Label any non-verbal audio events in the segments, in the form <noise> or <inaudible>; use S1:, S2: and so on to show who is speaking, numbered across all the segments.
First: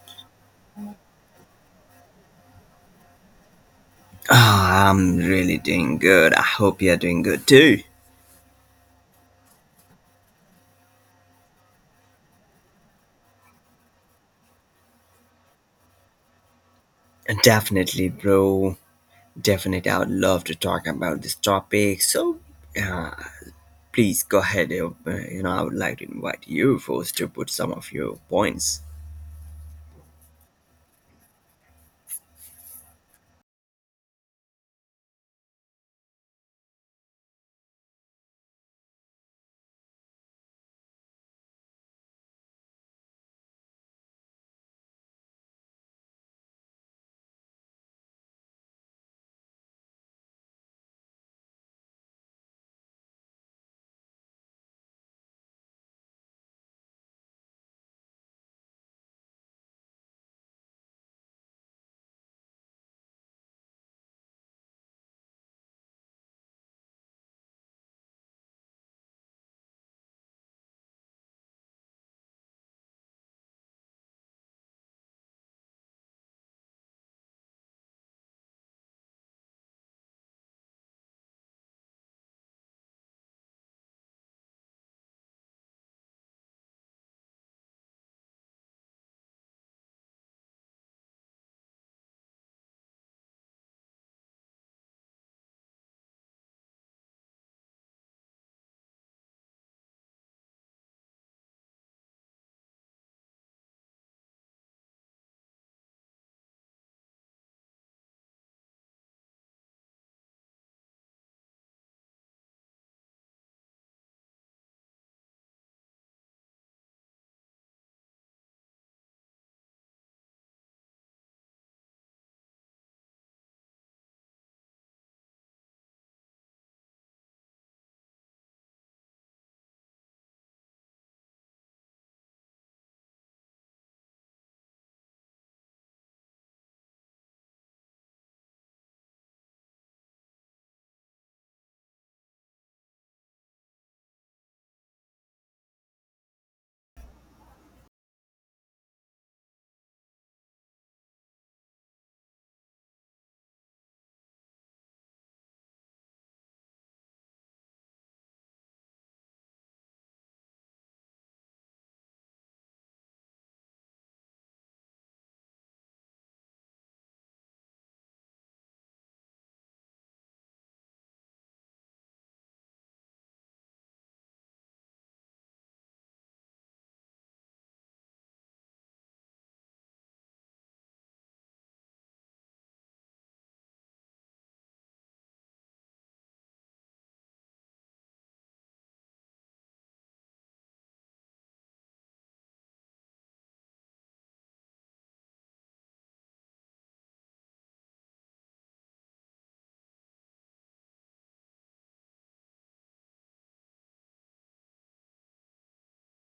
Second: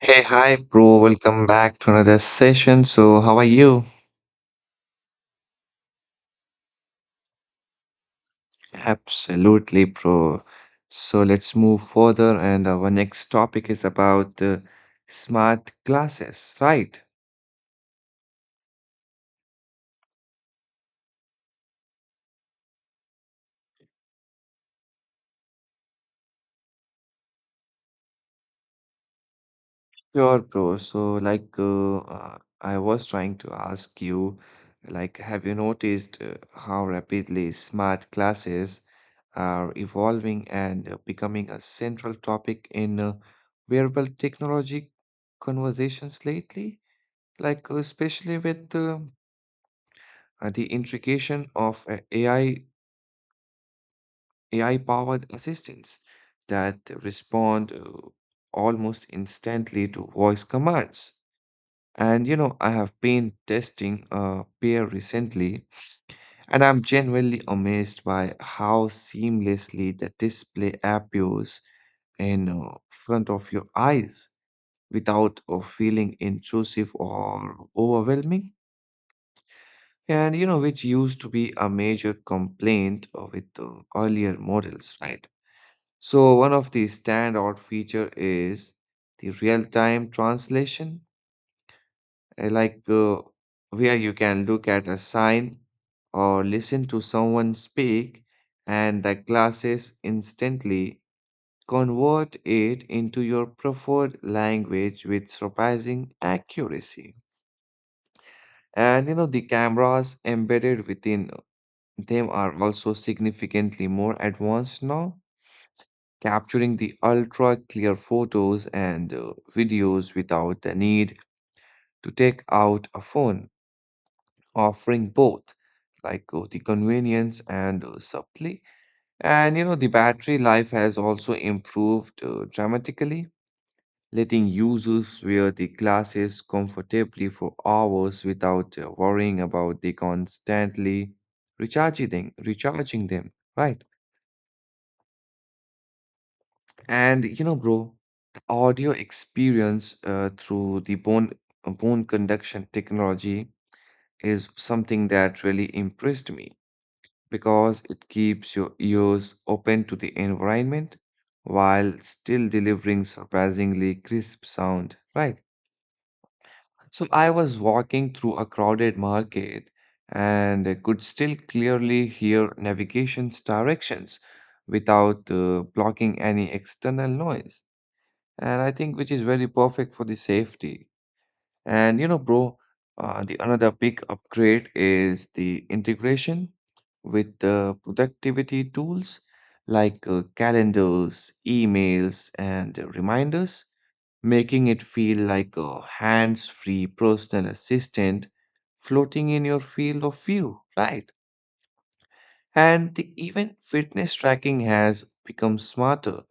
S1: Hey, hi, bro. Welcome back to another session. So, how are you?
S2: Ah, I'm really doing good. I hope you're doing good too.
S1: Absolutely, bro. So, let's move further. And our next topic is about smart glasses, right?
S2: Definitely, bro. Definitely, I would love to talk about this topic. So please go ahead. You know, I would like to invite you first to put some of your points.
S1: Sure, bro. So, I was trying to ask you, like, have you noticed how rapidly smart glasses are evolving and becoming a central topic in wearable technology conversations lately? Like especially with the integration of AI powered assistants that respond almost instantly to voice commands. And you know, I have been testing a pair recently, and I'm genuinely amazed by how seamlessly the display appears in front of your eyes without feeling intrusive or overwhelming, and you know, which used to be a major complaint with the earlier models, right? So one of the standout feature is the real-time translation, uh, like uh, where you can look at a sign or listen to someone speak, and the classes instantly convert it into your preferred language with surprising accuracy. And you know, the cameras embedded within, they are also significantly more advanced now, capturing the ultra clear photos and videos without the need to take out a phone, offering both the convenience and supply. And you know, the battery life has also improved dramatically, letting users wear the glasses comfortably for hours without worrying about the constantly recharging them, right? And you know, bro, the audio experience through the bone conduction technology is something that really impressed me because it keeps your ears open to the environment while still delivering surprisingly crisp sound, right? So I was walking through a crowded market and I could still clearly hear navigation's directions without blocking any external noise, and I think which is very perfect for the safety. And you know, bro, the another big upgrade is the integration with the productivity tools like calendars, emails, and reminders, making it feel like a hands-free personal assistant floating in your field of view, right? And the even fitness tracking has become smarter,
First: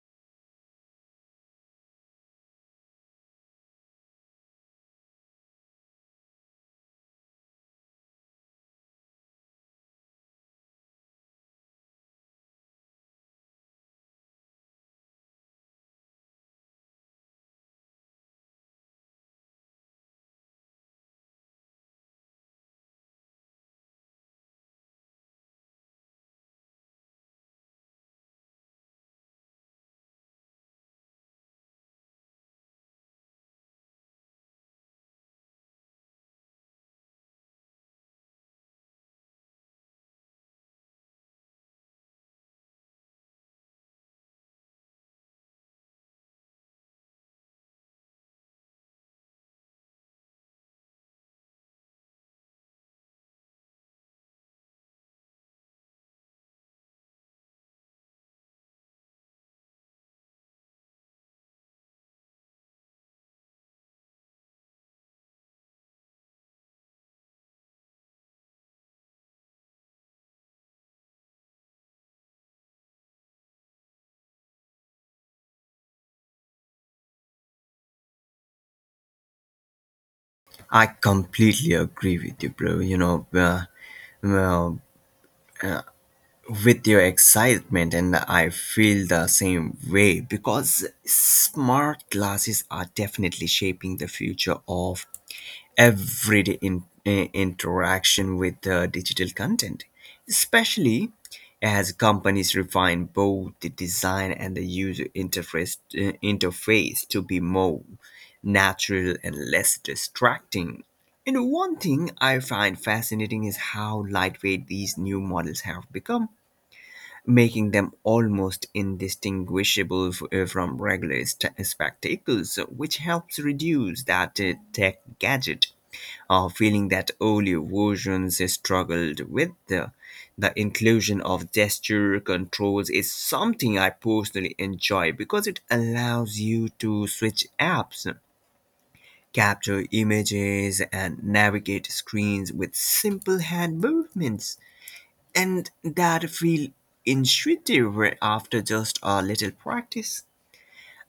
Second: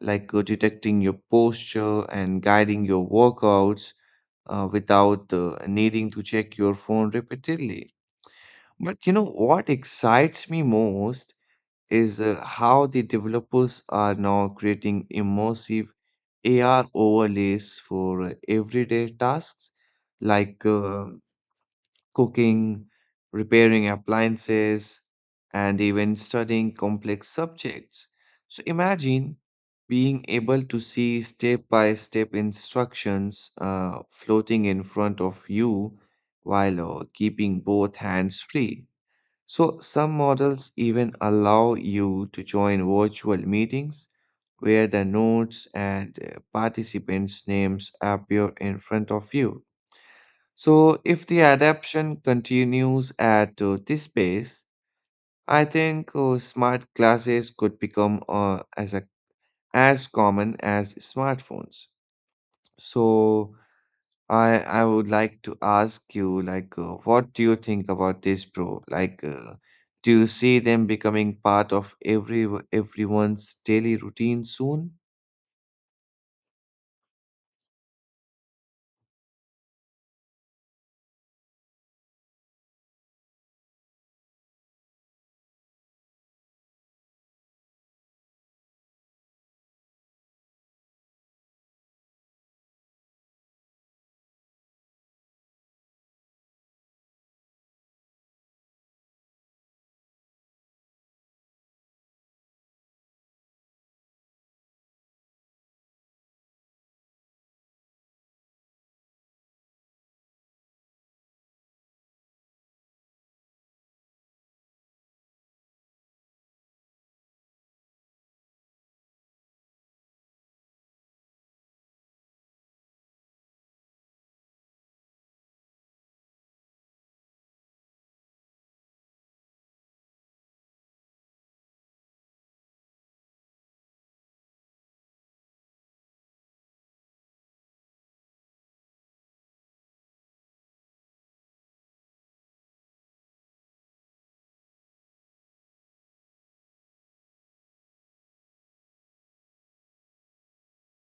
S1: like detecting your posture and guiding your workouts without needing to check your phone repeatedly. But you know what excites me most is how the developers are now creating immersive AR overlays for everyday tasks like cooking, repairing appliances, and even studying complex subjects. So imagine being able to see step by step instructions floating in front of you while keeping both hands free. So, some models even allow you to join virtual meetings where the notes and participants' names appear in front of you. So, if the adaptation continues at this pace, I think smart glasses could become as common as smartphones. So, I would like to ask you, like, what do you think about this, bro? Like, do you see them becoming part of everyone's daily routine soon?
S2: I completely agree with you, bro. Well, with your excitement, and I feel the same way because smart glasses are definitely shaping the future of everyday interaction with digital content, especially as companies refine both the design and the interface to be more natural and less distracting. And one thing I find fascinating is how lightweight these new models have become, making them almost indistinguishable from regular spectacles, which helps reduce that tech gadget feeling that earlier versions struggled with. The inclusion of gesture controls is something I personally enjoy because it allows you to switch apps, capture images and navigate screens with simple hand movements. And that feel intuitive after just a little practice.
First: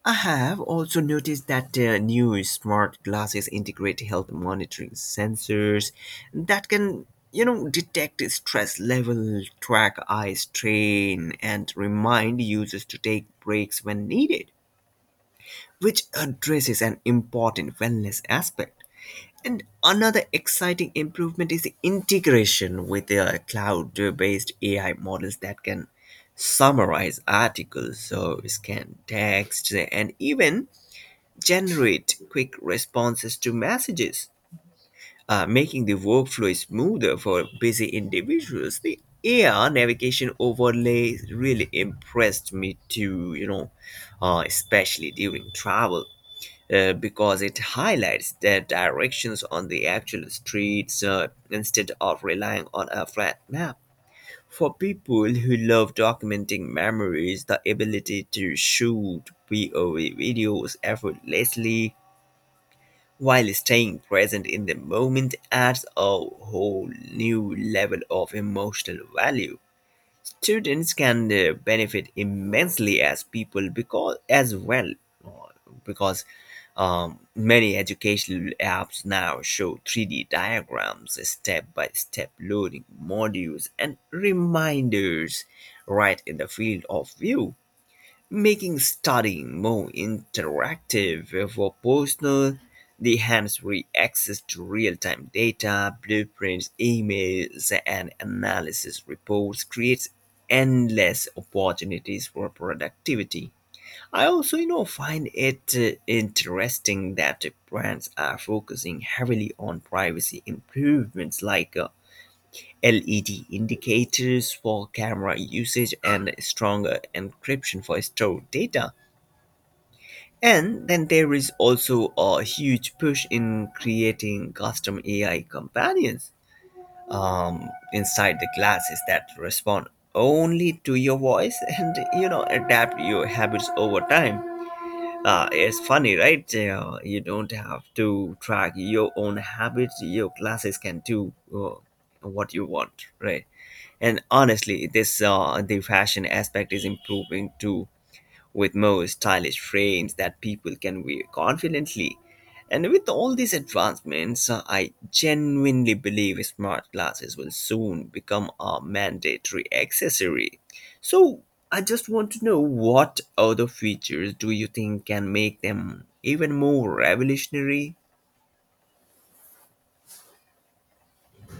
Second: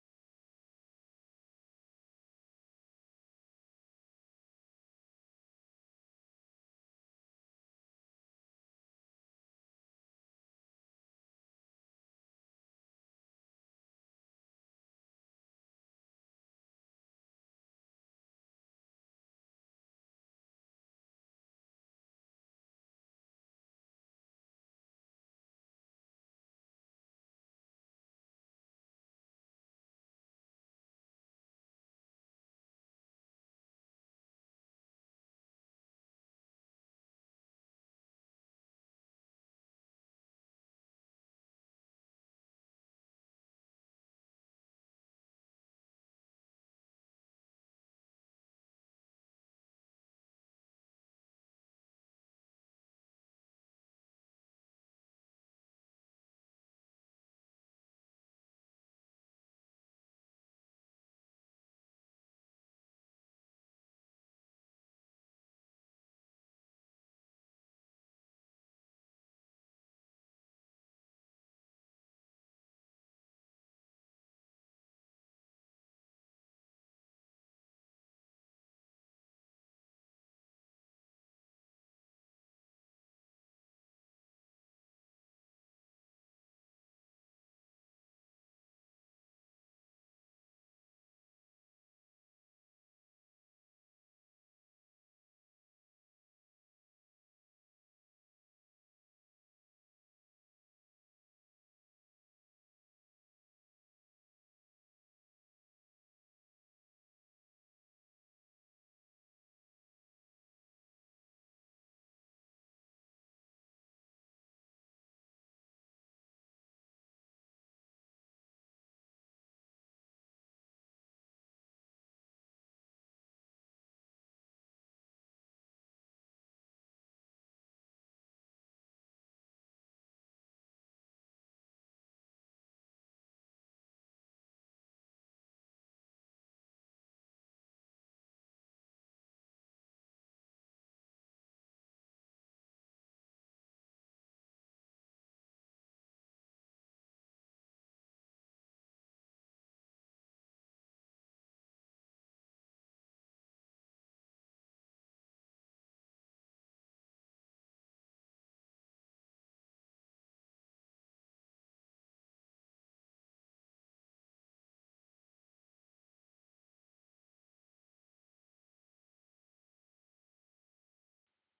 S2: I have also noticed that new smart glasses integrate health monitoring sensors that can, you know, detect stress level, track eye strain, and remind users to take breaks when needed, which addresses an important wellness aspect. And another exciting improvement is the integration with the cloud-based AI models that can summarize articles, so scan text, and even generate quick responses to messages, making the workflow smoother for busy individuals. The AI navigation overlay really impressed me too, you know, especially during travel because it highlights the directions on the actual streets instead of relying on a flat map. For people who love documenting memories, the ability to shoot POV videos effortlessly while staying present in the moment adds a whole new level of emotional value. Students can benefit immensely as people because as well uh, because many educational apps now show 3D diagrams, step by step loading modules, and reminders right in the field of view, making studying more interactive. For personal, the hands-free access to real-time data, blueprints, emails and analysis reports creates endless opportunities for productivity. I also, you know, find it interesting that brands are focusing heavily on privacy improvements like LED indicators for camera usage and stronger encryption for stored data. And then there is also a huge push in creating custom AI companions um, inside the glasses that respond only to your voice <laughs> and, you know, adapt your habits over time. It's funny, right? You don't have to track your own habits. Your glasses can do what you want, right? And honestly, this the fashion aspect is improving too, with more stylish frames that people can wear confidently. And with all these advancements, I genuinely believe smart glasses will soon become a mandatory accessory. So, I just want to know, what other features do you think can make them even more revolutionary?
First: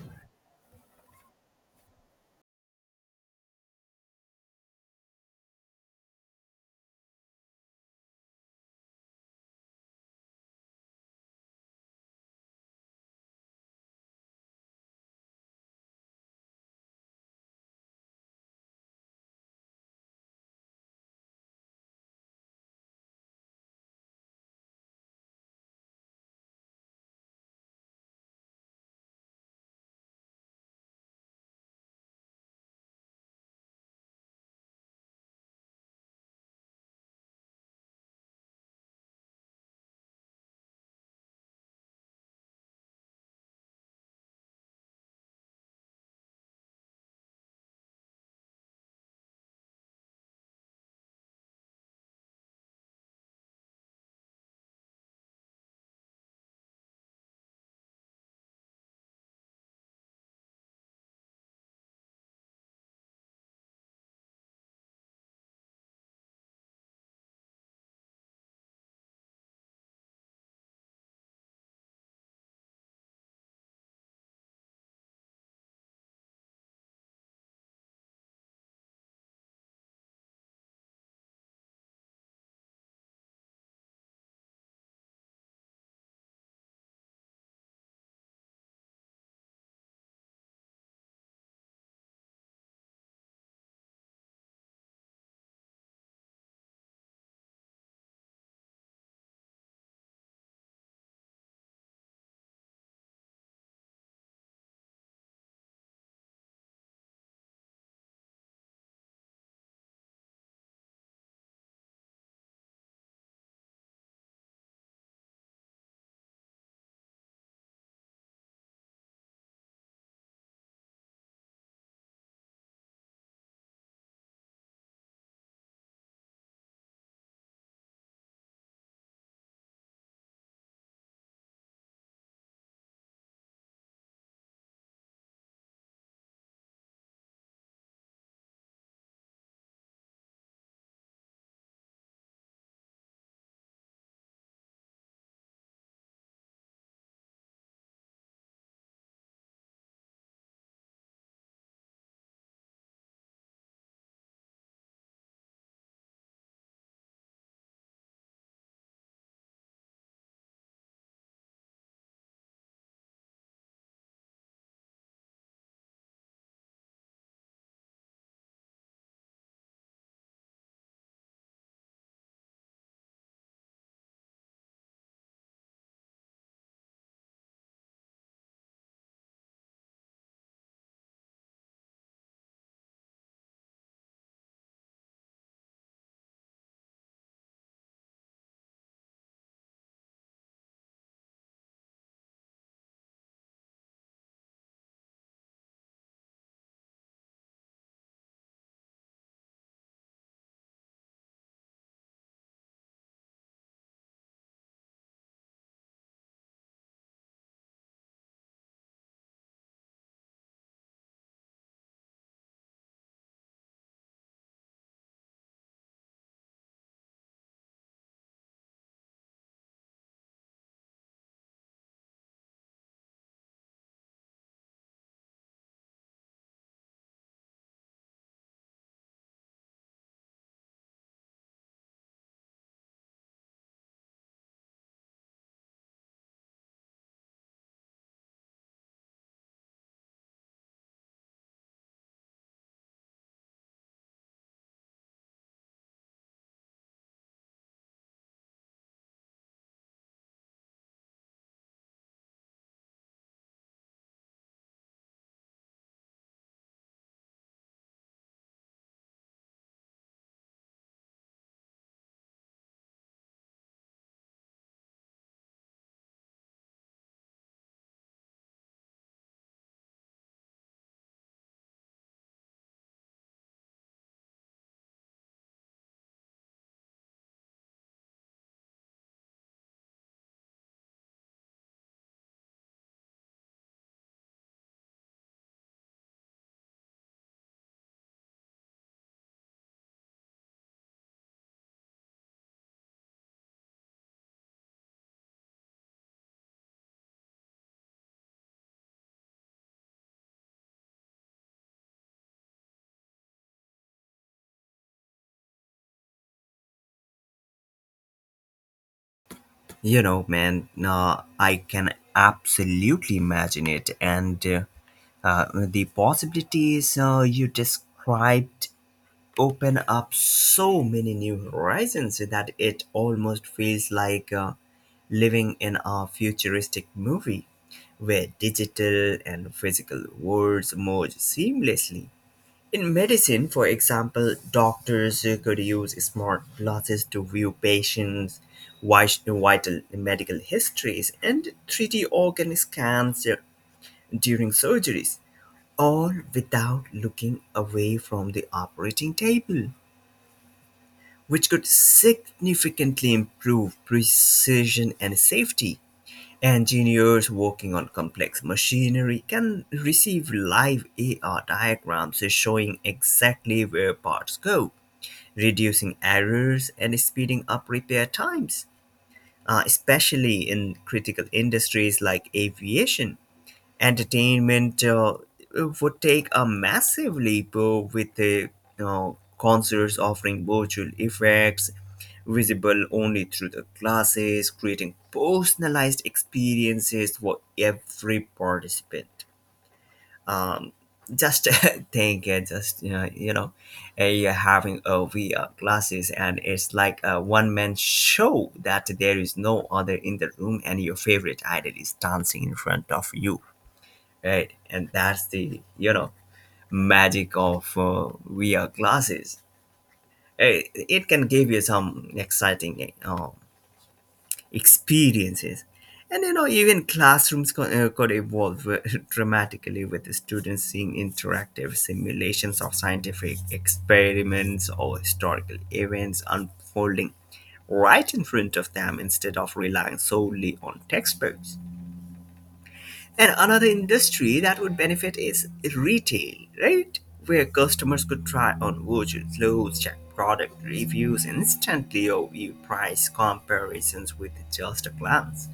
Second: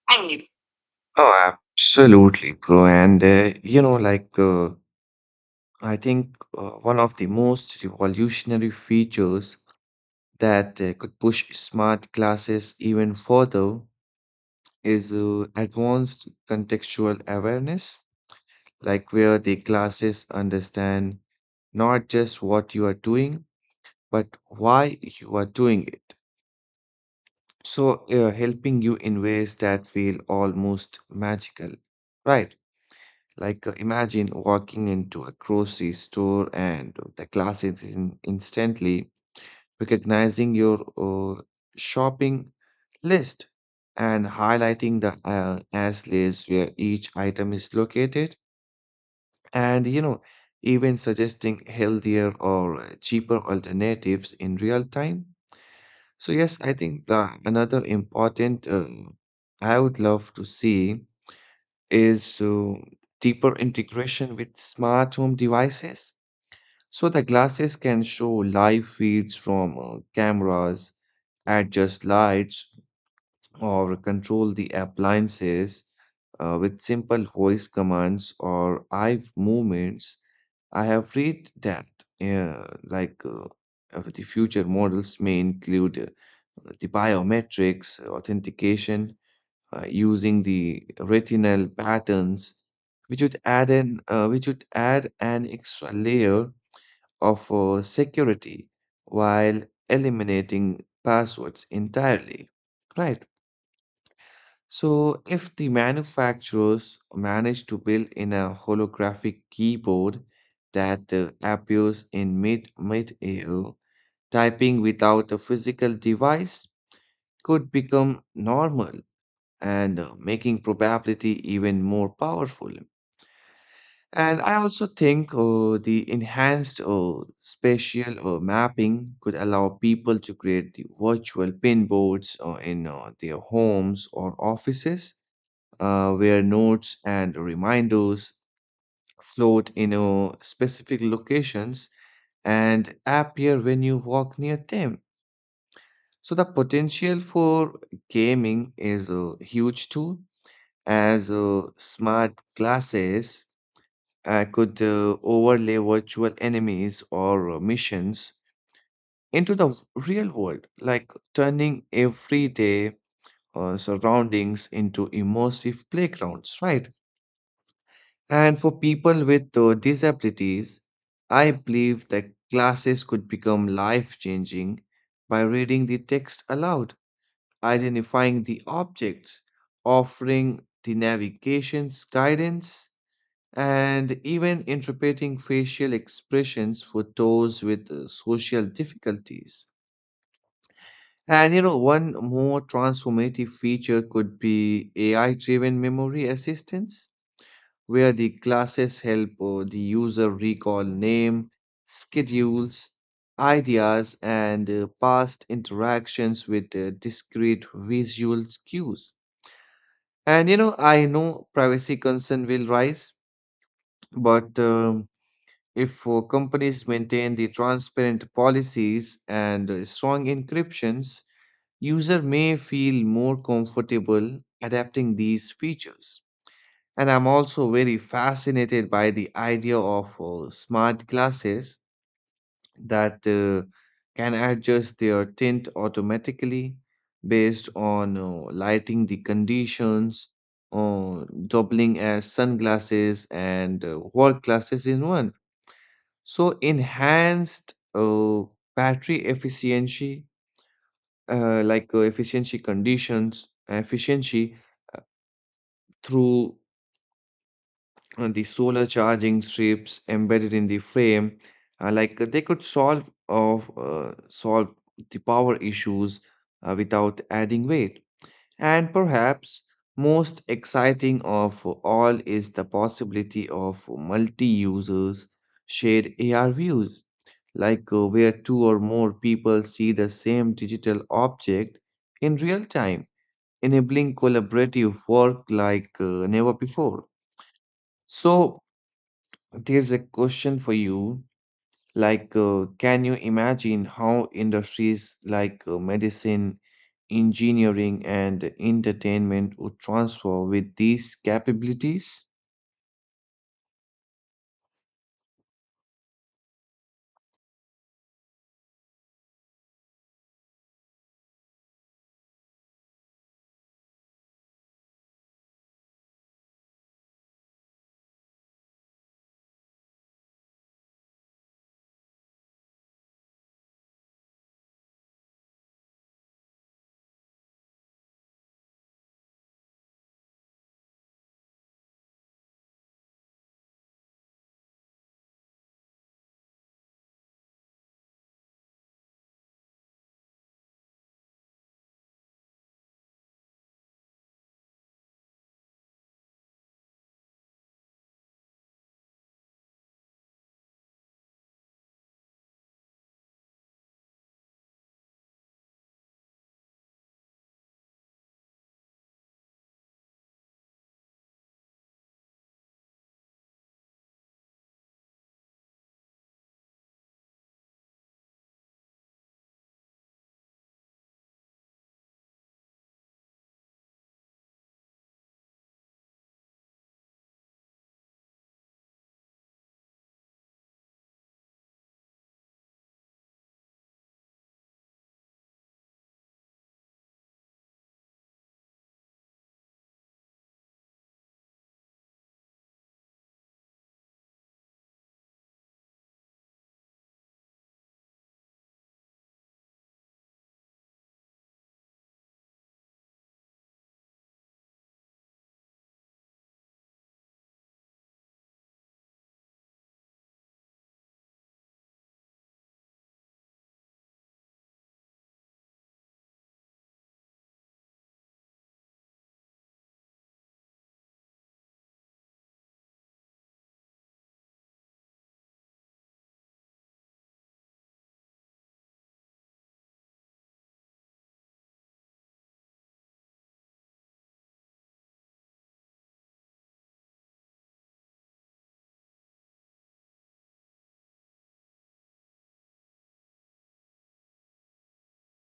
S1: I mean, oh, absolutely, bro. And you know, I think one of the most revolutionary features that could push smart glasses even further is advanced contextual awareness, like where the glasses understand not just what you are doing, but why you are doing it. So, helping you in ways that feel almost magical, right? Like imagine walking into a grocery store and the glasses in instantly recognizing your shopping list and highlighting the as list where each item is located, and you know, even suggesting healthier or cheaper alternatives in real time. So yes, I think the another important I would love to see is deeper integration with smart home devices, so the glasses can show live feeds from cameras, adjust lights, or control the appliances with simple voice commands or eye movements. I have read that uh, like uh, the future models may include the biometrics authentication using the retinal patterns, which would add an extra layer of security while eliminating passwords entirely. Right. So, if the manufacturers manage to build in a holographic keyboard that appears in mid air, typing without a physical device could become normal and making probability even more powerful. And I also think the enhanced spatial mapping could allow people to create the virtual pin boards in their homes or offices where notes and reminders float in specific locations and appear when you walk near them. So the potential for gaming is huge too, as smart glasses I could overlay virtual enemies or missions into the real world, like turning everyday surroundings into immersive playgrounds, right? And for people with disabilities, I believe that classes could become life changing by reading the text aloud, identifying the objects, offering the navigation's guidance, and even interpreting facial expressions for those with social difficulties. And you know, one more transformative feature could be AI driven memory assistance, where the classes help the user recall name, schedules, ideas, and past interactions with discrete visual cues. And you know, I know privacy concern will rise, but if companies maintain the transparent policies and strong encryptions, user may feel more comfortable adapting these features. And I'm also very fascinated by the idea of smart glasses that can adjust their tint automatically based on lighting the conditions, doubling as sunglasses and work glasses in one. So enhanced battery efficiency, efficiency through the solar charging strips embedded in the frame, they could solve the power issues without adding weight. And perhaps most exciting of all is the possibility of multi users shared AR views, like where two or more people see the same digital object in real time, enabling collaborative work like never before. So, there's a question for you, like, can you imagine how industries like medicine, engineering, and entertainment would transform with these capabilities?
S2: You know, man, I can absolutely imagine it. And the possibilities you described open up so many new horizons that it almost feels like living in a futuristic movie where digital and physical worlds merge seamlessly. In medicine, for example, doctors could use smart glasses to view patients' vital medical histories and 3D organ scans during surgeries, all without looking away from the operating table, which could significantly improve precision and safety. Engineers working on complex machinery can receive live AR diagrams showing exactly where parts go, reducing errors and speeding up repair times, especially in critical industries like aviation. Entertainment would take a massive leap with the uh, concerts offering virtual effects visible only through the glasses, creating personalized experiences for every participant. um, just <laughs> think just you know you're having a VR glasses and it's like a one-man show, that there is no other in the room and your favorite idol is dancing in front of you, right? And that's the, you know, magic of VR glasses. Hey, it can give you some exciting experiences, and you know, even classrooms could evolve <laughs> dramatically, with the students seeing interactive simulations of scientific experiments or historical events unfolding right in front of them instead of relying solely on textbooks. And another industry that would benefit is retail, right? Where customers could try on vouchers, clothes, check product reviews instantly, or view price comparisons with just a glance.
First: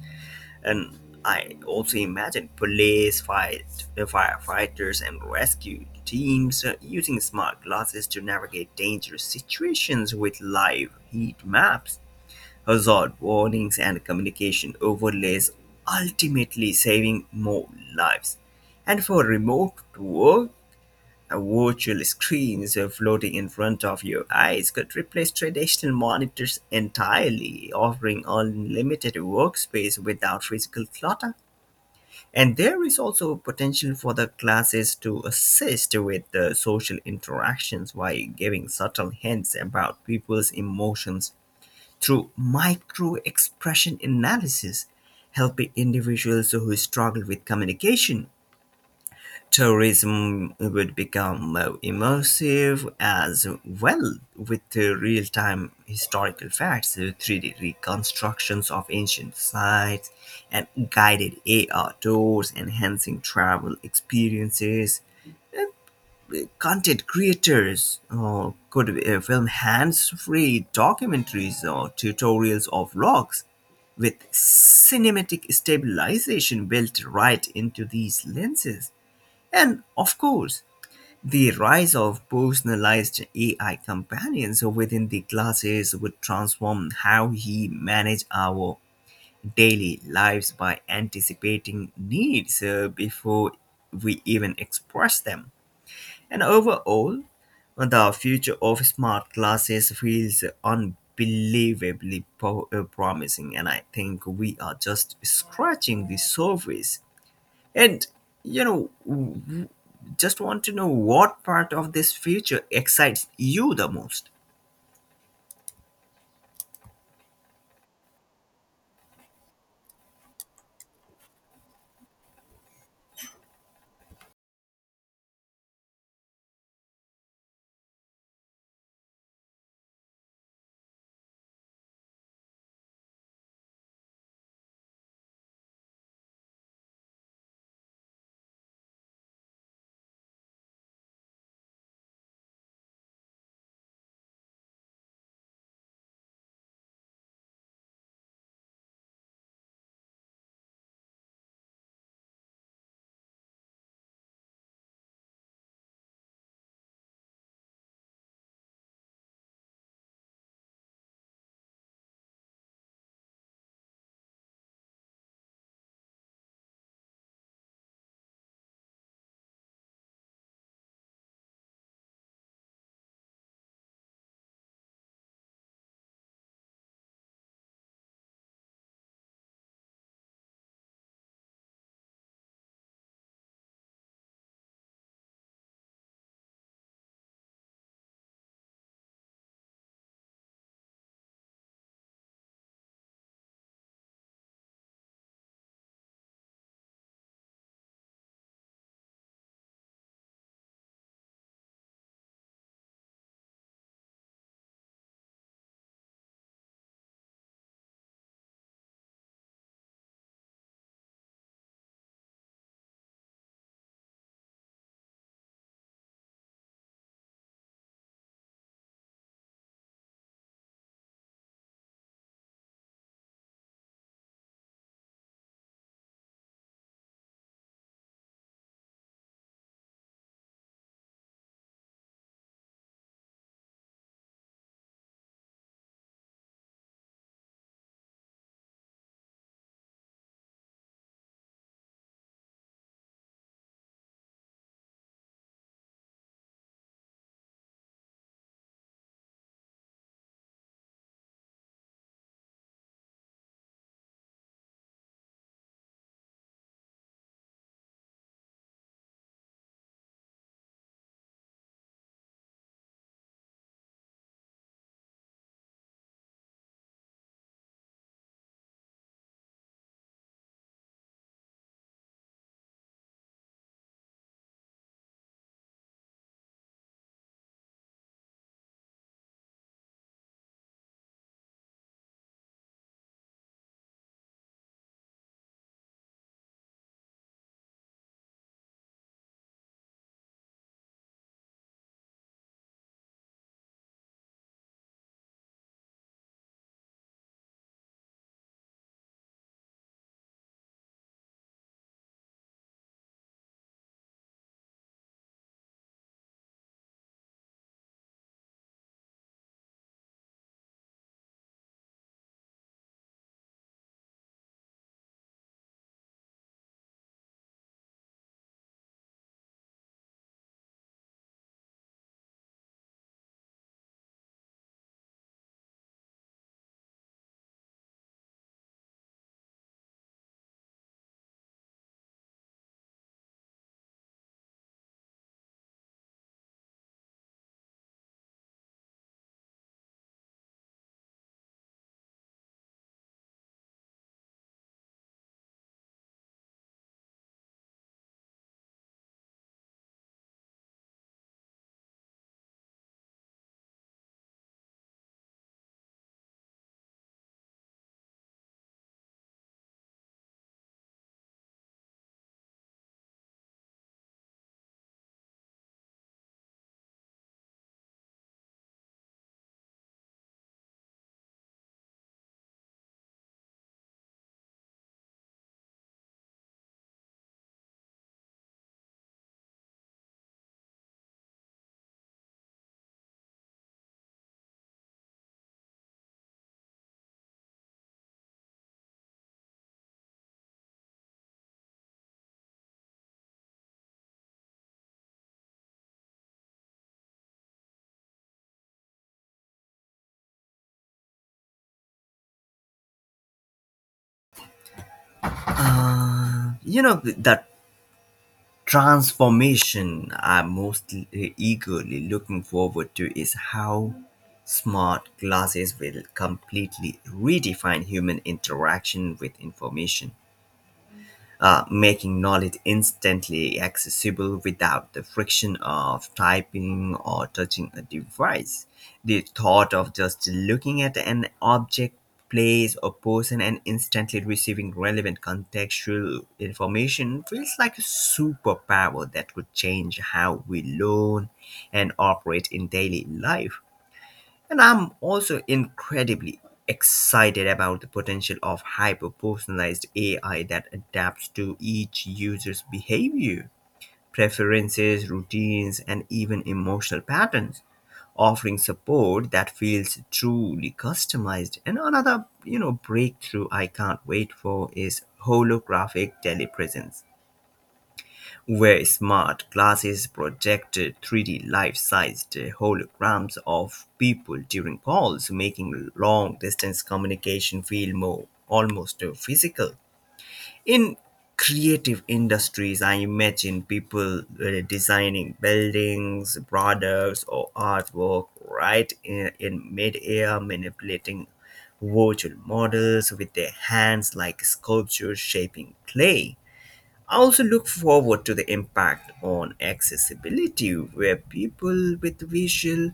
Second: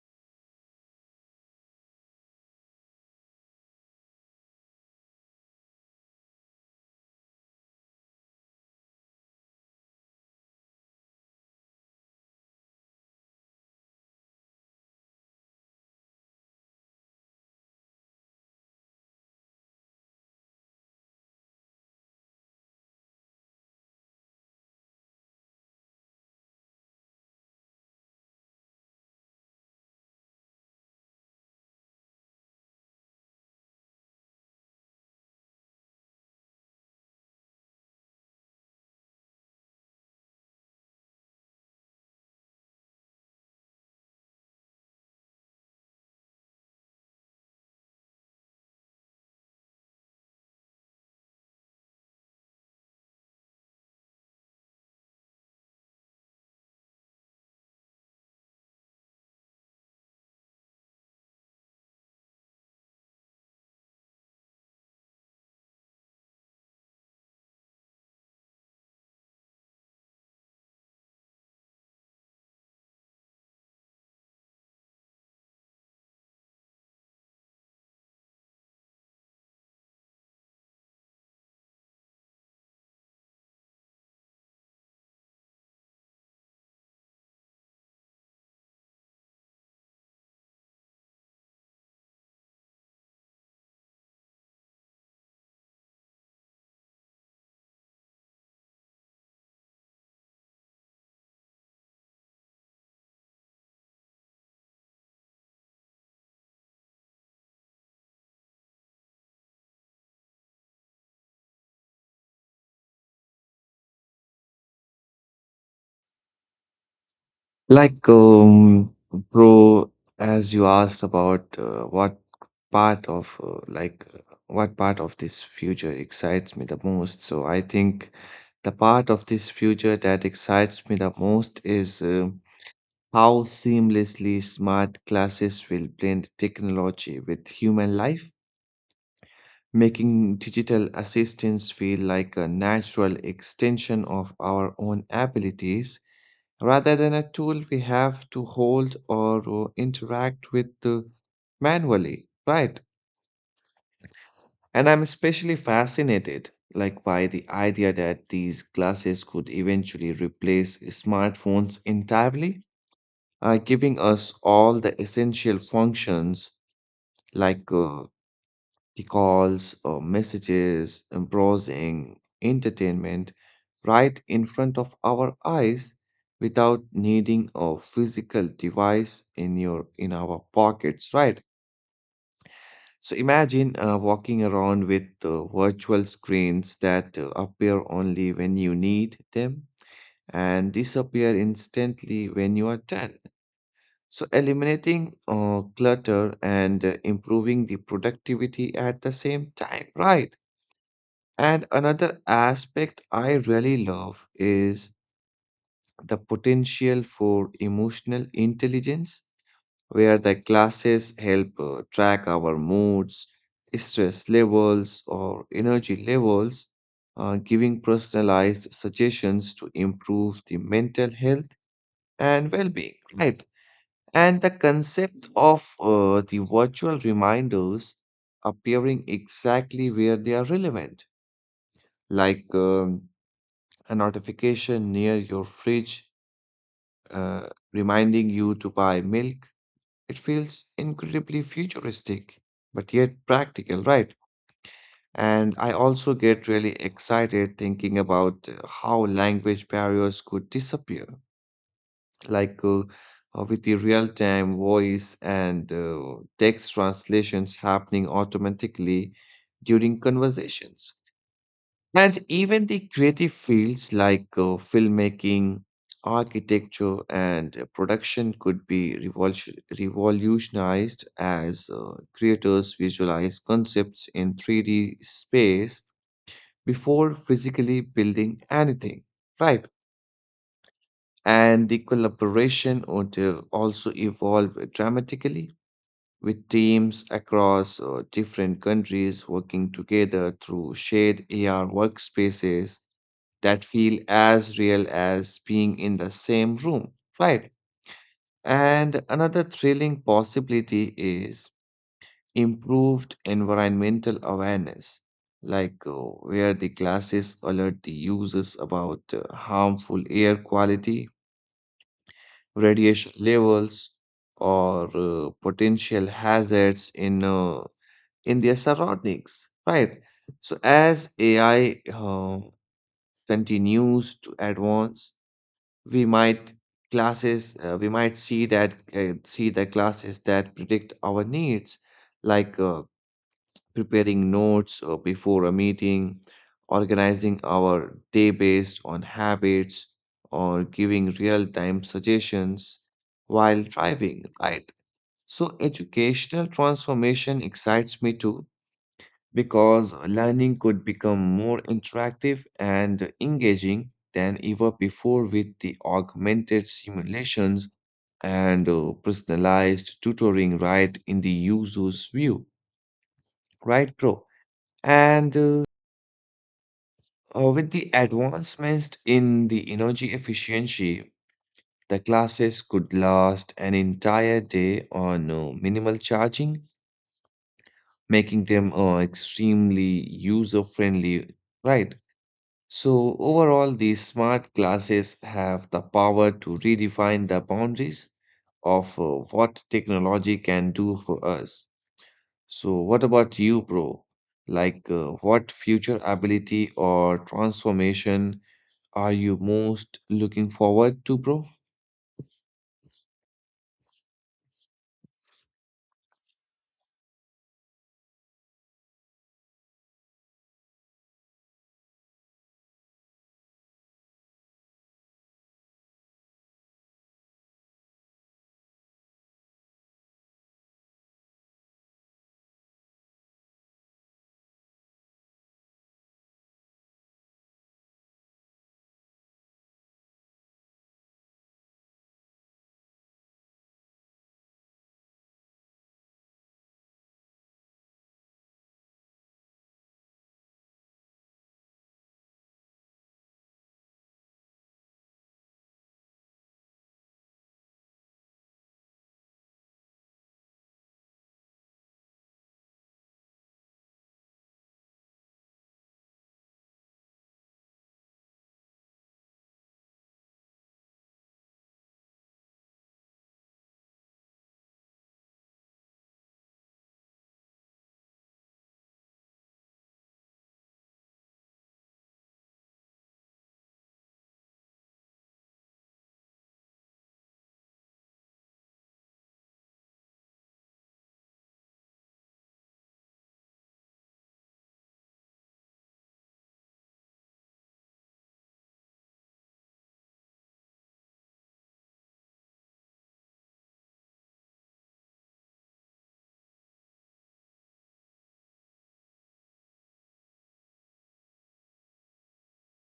S2: And I also imagine firefighters, and rescue teams using smart glasses to navigate dangerous situations with live heat maps, hazard warnings and communication overlays, ultimately saving more lives. And for remote work, virtual screens floating in front of your eyes could replace traditional monitors entirely, offering unlimited workspace without physical clutter. And there is also potential for the classes to assist with the social interactions by giving subtle hints about people's emotions through micro expression analysis, helping individuals who struggle with communication. Tourism would become more immersive as well, with real time historical facts, 3D reconstructions of ancient sites, and guided AR tours, enhancing travel experiences. Uh, Content creators could film hands free documentaries or tutorials or vlogs with cinematic stabilization built right into these lenses. And of course, the rise of personalized AI companions within the glasses would transform how we manage our daily lives by anticipating needs before we even express them. And overall, the future of smart glasses feels unbelievably promising, and I think we are just scratching the surface. And you know, just want to know, what part of this future excites you the most?
S1: Like, bro, as you asked about part of uh, like uh, what part of this future excites me the most, so I think the part of this future that excites me the most is how seamlessly smart classes will blend technology with human life, making digital assistants feel like a natural extension of our own abilities rather than a tool we have to hold or interact with manually, right? And I'm especially fascinated like by the idea that these glasses could eventually replace smartphones entirely, giving us all the essential functions like the calls or messages, browsing, entertainment right in front of our eyes without needing a physical device in your in our pockets, right? So imagine walking around with virtual screens that appear only when you need them and disappear instantly when you are done, so eliminating clutter and improving the productivity at the same time, right? And another aspect I really love is the potential for emotional intelligence, where the classes help track our moods, stress levels, or energy levels, giving personalized suggestions to improve the mental health and well being, right? And the concept of the virtual reminders appearing exactly where they are relevant, like a notification near your fridge reminding you to buy milk, it feels incredibly futuristic, but yet practical, right? And I also get really excited thinking about how language barriers could disappear like with the real-time voice and text translations happening automatically during conversations. And even the creative fields like filmmaking, architecture, and production could be revolutionized as creators visualize concepts in 3D space before physically building anything, right? And the collaboration would also evolve dramatically with teams across different countries working together through shared AR workspaces that feel as real as being in the same room, right? And another thrilling possibility is improved environmental awareness, like where the glasses alert the users about harmful air quality, radiation levels, or potential hazards in their surroundings, right? So as AI continues to advance, we might we might see that see the classes that predict our needs, like preparing notes before a meeting, organizing our day based on habits, or giving real time suggestions while driving, right? So, educational transformation excites me too because learning could become more interactive and engaging than ever before with the augmented simulations and personalized tutoring right in the user's view, right, bro? And with the advancements in the energy efficiency, the classes could last an entire day on minimal charging, making them extremely user-friendly, right? So overall, these smart classes have the power to redefine the boundaries of what technology can do for us. So what about you, bro? Like, what future ability or transformation are you most looking forward to, bro?
S2: You know, the transformation I'm most eagerly looking forward to is how smart glasses will completely redefine human interaction with information, making knowledge instantly accessible without the friction of typing or touching a device. The thought of just looking at an object, place, or person and instantly receiving relevant contextual information feels like a superpower that could change how we learn and operate in daily life. And I'm also incredibly excited about the potential of hyper personalized AI that adapts to each user's behavior, preferences, routines, and even emotional patterns, offering support that feels truly customized. And another, you know, breakthrough I can't wait for is holographic telepresence, where smart glasses projected three-D life-sized holograms of people during calls, making long-distance communication feel more almost physical. In creative industries, I imagine people designing buildings, products, or artwork right in mid-air, manipulating virtual models with their hands like sculptures shaping clay. I also look forward to the impact on accessibility, where people with visual,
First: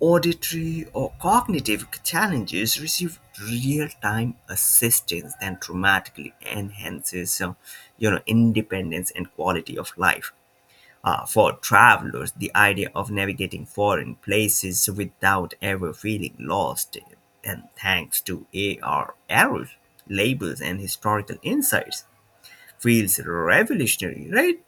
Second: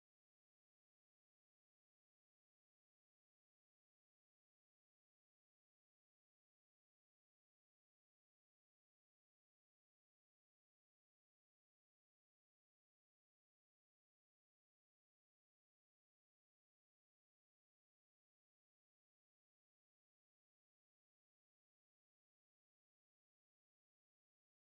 S2: auditory, or cognitive challenges receive real-time assistance that dramatically enhances you know, independence and quality of life. For travelers, the idea of navigating foreign places without ever feeling lost, and thanks to AR arrows, labels, and historical insights feels revolutionary, right?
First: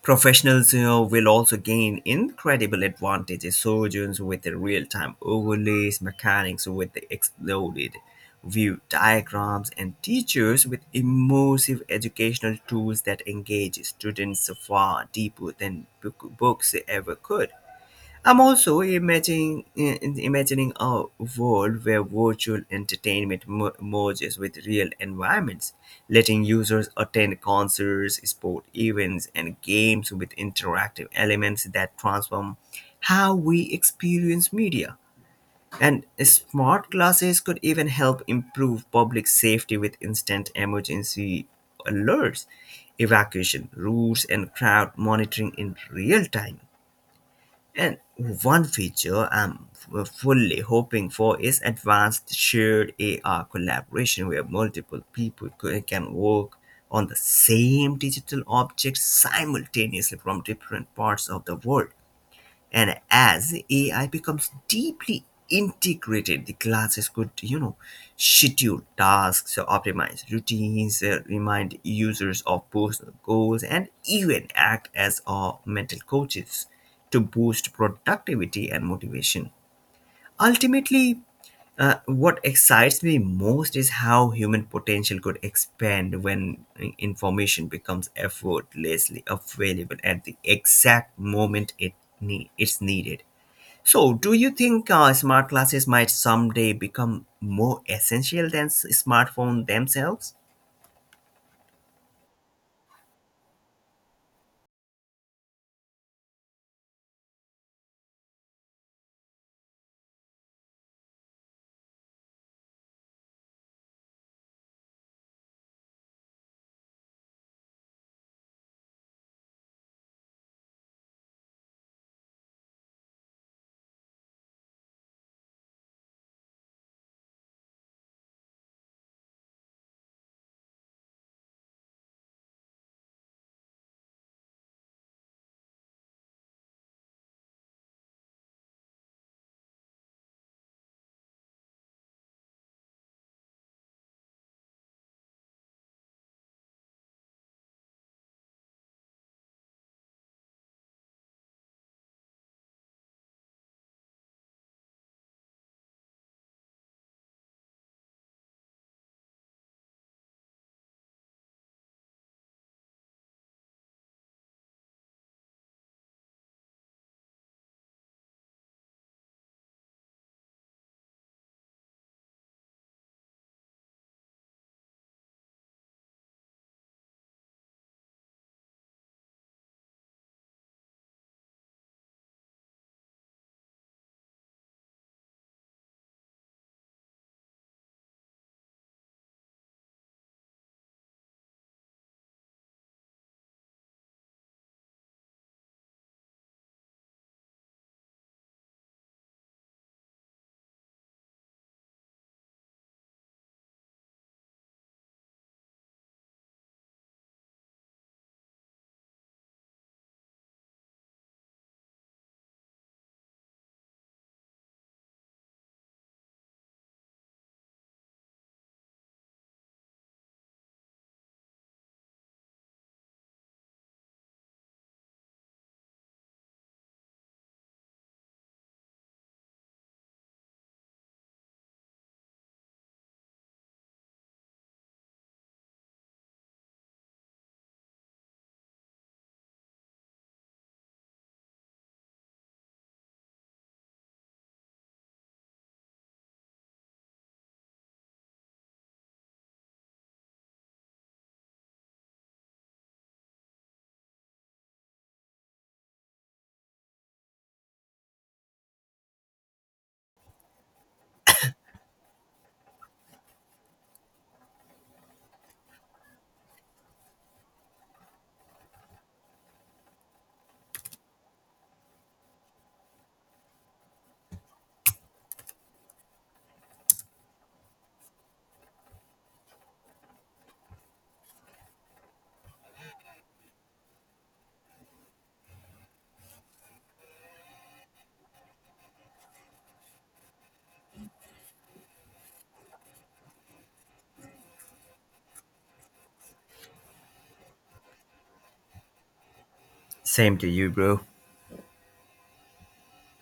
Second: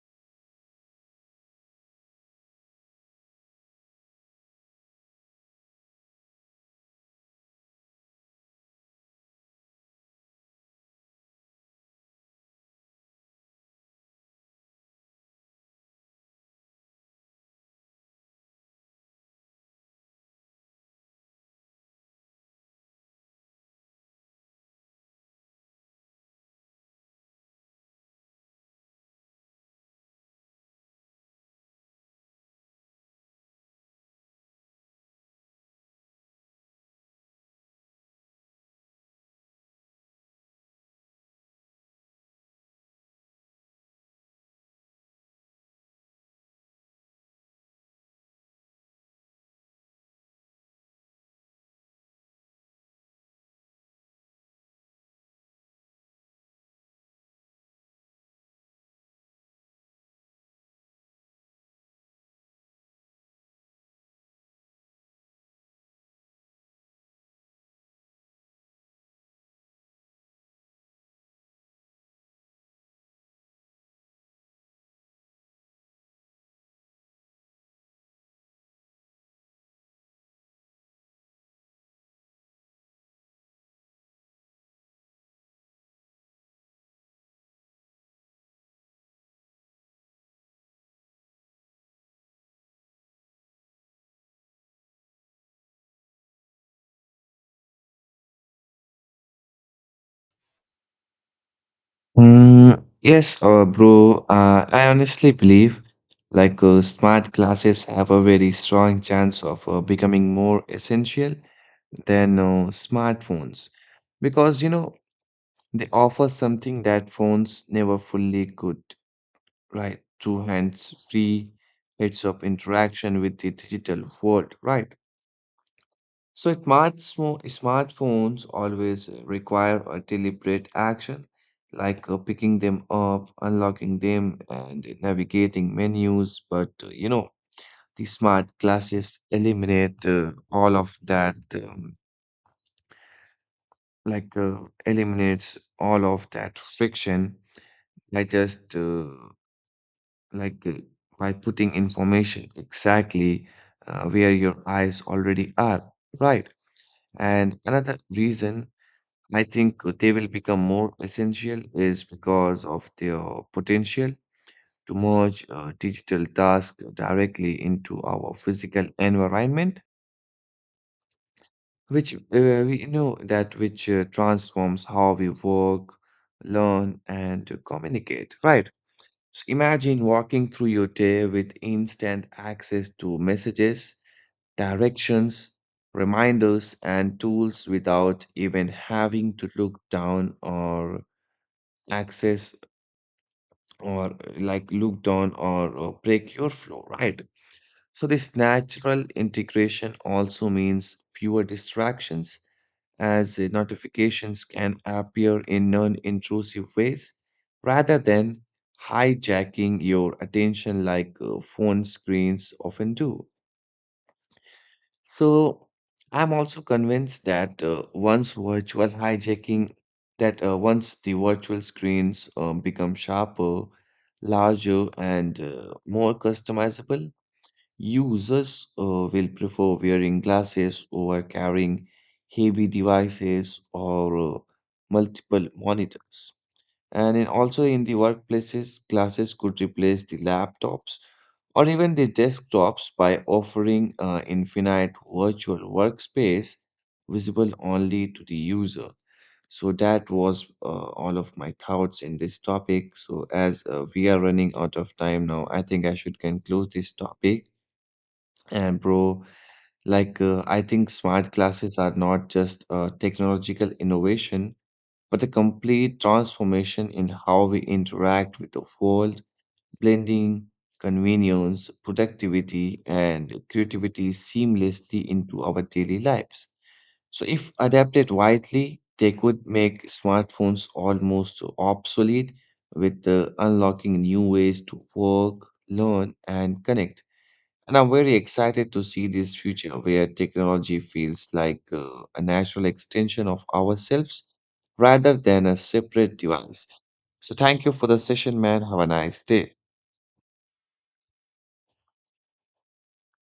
S2: Professionals will also gain incredible advantages. Surgeons with the real-time overlays, mechanics with the exploded view diagrams, and teachers with immersive educational tools that engage students far deeper than books ever could. I'm also imagining a world where virtual entertainment merges with real environments, letting users attend concerts, sport events, and games with interactive elements that transform how we experience media. And smart glasses could even help improve public safety with instant emergency alerts, evacuation routes, and crowd monitoring in real time. And one feature I'm fully hoping for is advanced shared AR collaboration, where multiple people can work on the same digital object simultaneously from different parts of the world. And as AI becomes deeply integrated, the classes could, you know, schedule tasks, optimize routines, remind users of personal goals, and even act as mental coaches to boost productivity and motivation. Ultimately, what excites me most is how human potential could expand when information becomes effortlessly available at the exact moment it's needed. So do you think smart glasses might someday become more essential than smartphone themselves?
S1: Mm, yes, bro. I honestly believe like smart glasses have a very strong chance of becoming more essential than smartphones because you know, they offer something that phones never fully could, right? Two hands free, it's of interaction with the digital world, right? So smartphones always require a deliberate action, like picking them up, unlocking them, and navigating menus. But you know, the smart glasses eliminate all of that, like uh, eliminates all of that friction by just like uh, by putting information exactly where your eyes already are, right? And another reason I think they will become more essential is because of their potential to merge digital tasks directly into our physical environment, which we know that which transforms how we work, learn, and communicate, right? So imagine walking through your day with instant access to messages, directions, reminders, and tools without even having to access look down or break your flow, right? So, this natural integration also means fewer distractions as the notifications can appear in non intrusive ways rather than hijacking your attention like phone screens often do. So, I'm also convinced that once the virtual screens become sharper, larger, and more customizable, users will prefer wearing glasses over carrying heavy devices or multiple monitors. And in, also in the workplaces, glasses could replace the laptops or even the desktops by offering infinite virtual workspace visible only to the user. So that was all of my thoughts in this topic. So as we are running out of time now, I think I should conclude this topic. And bro, like I think smart glasses are not just a technological innovation, but a complete transformation in how we interact with the world, blending convenience, productivity, and creativity seamlessly into our daily lives. So, if adapted widely, they could make smartphones almost obsolete, with unlocking new ways to work, learn, and connect. And I'm very excited to see this future where technology feels like a natural extension of ourselves rather than a separate device. So, thank you for the session, man. Have a nice day.
S2: Same to you, bro.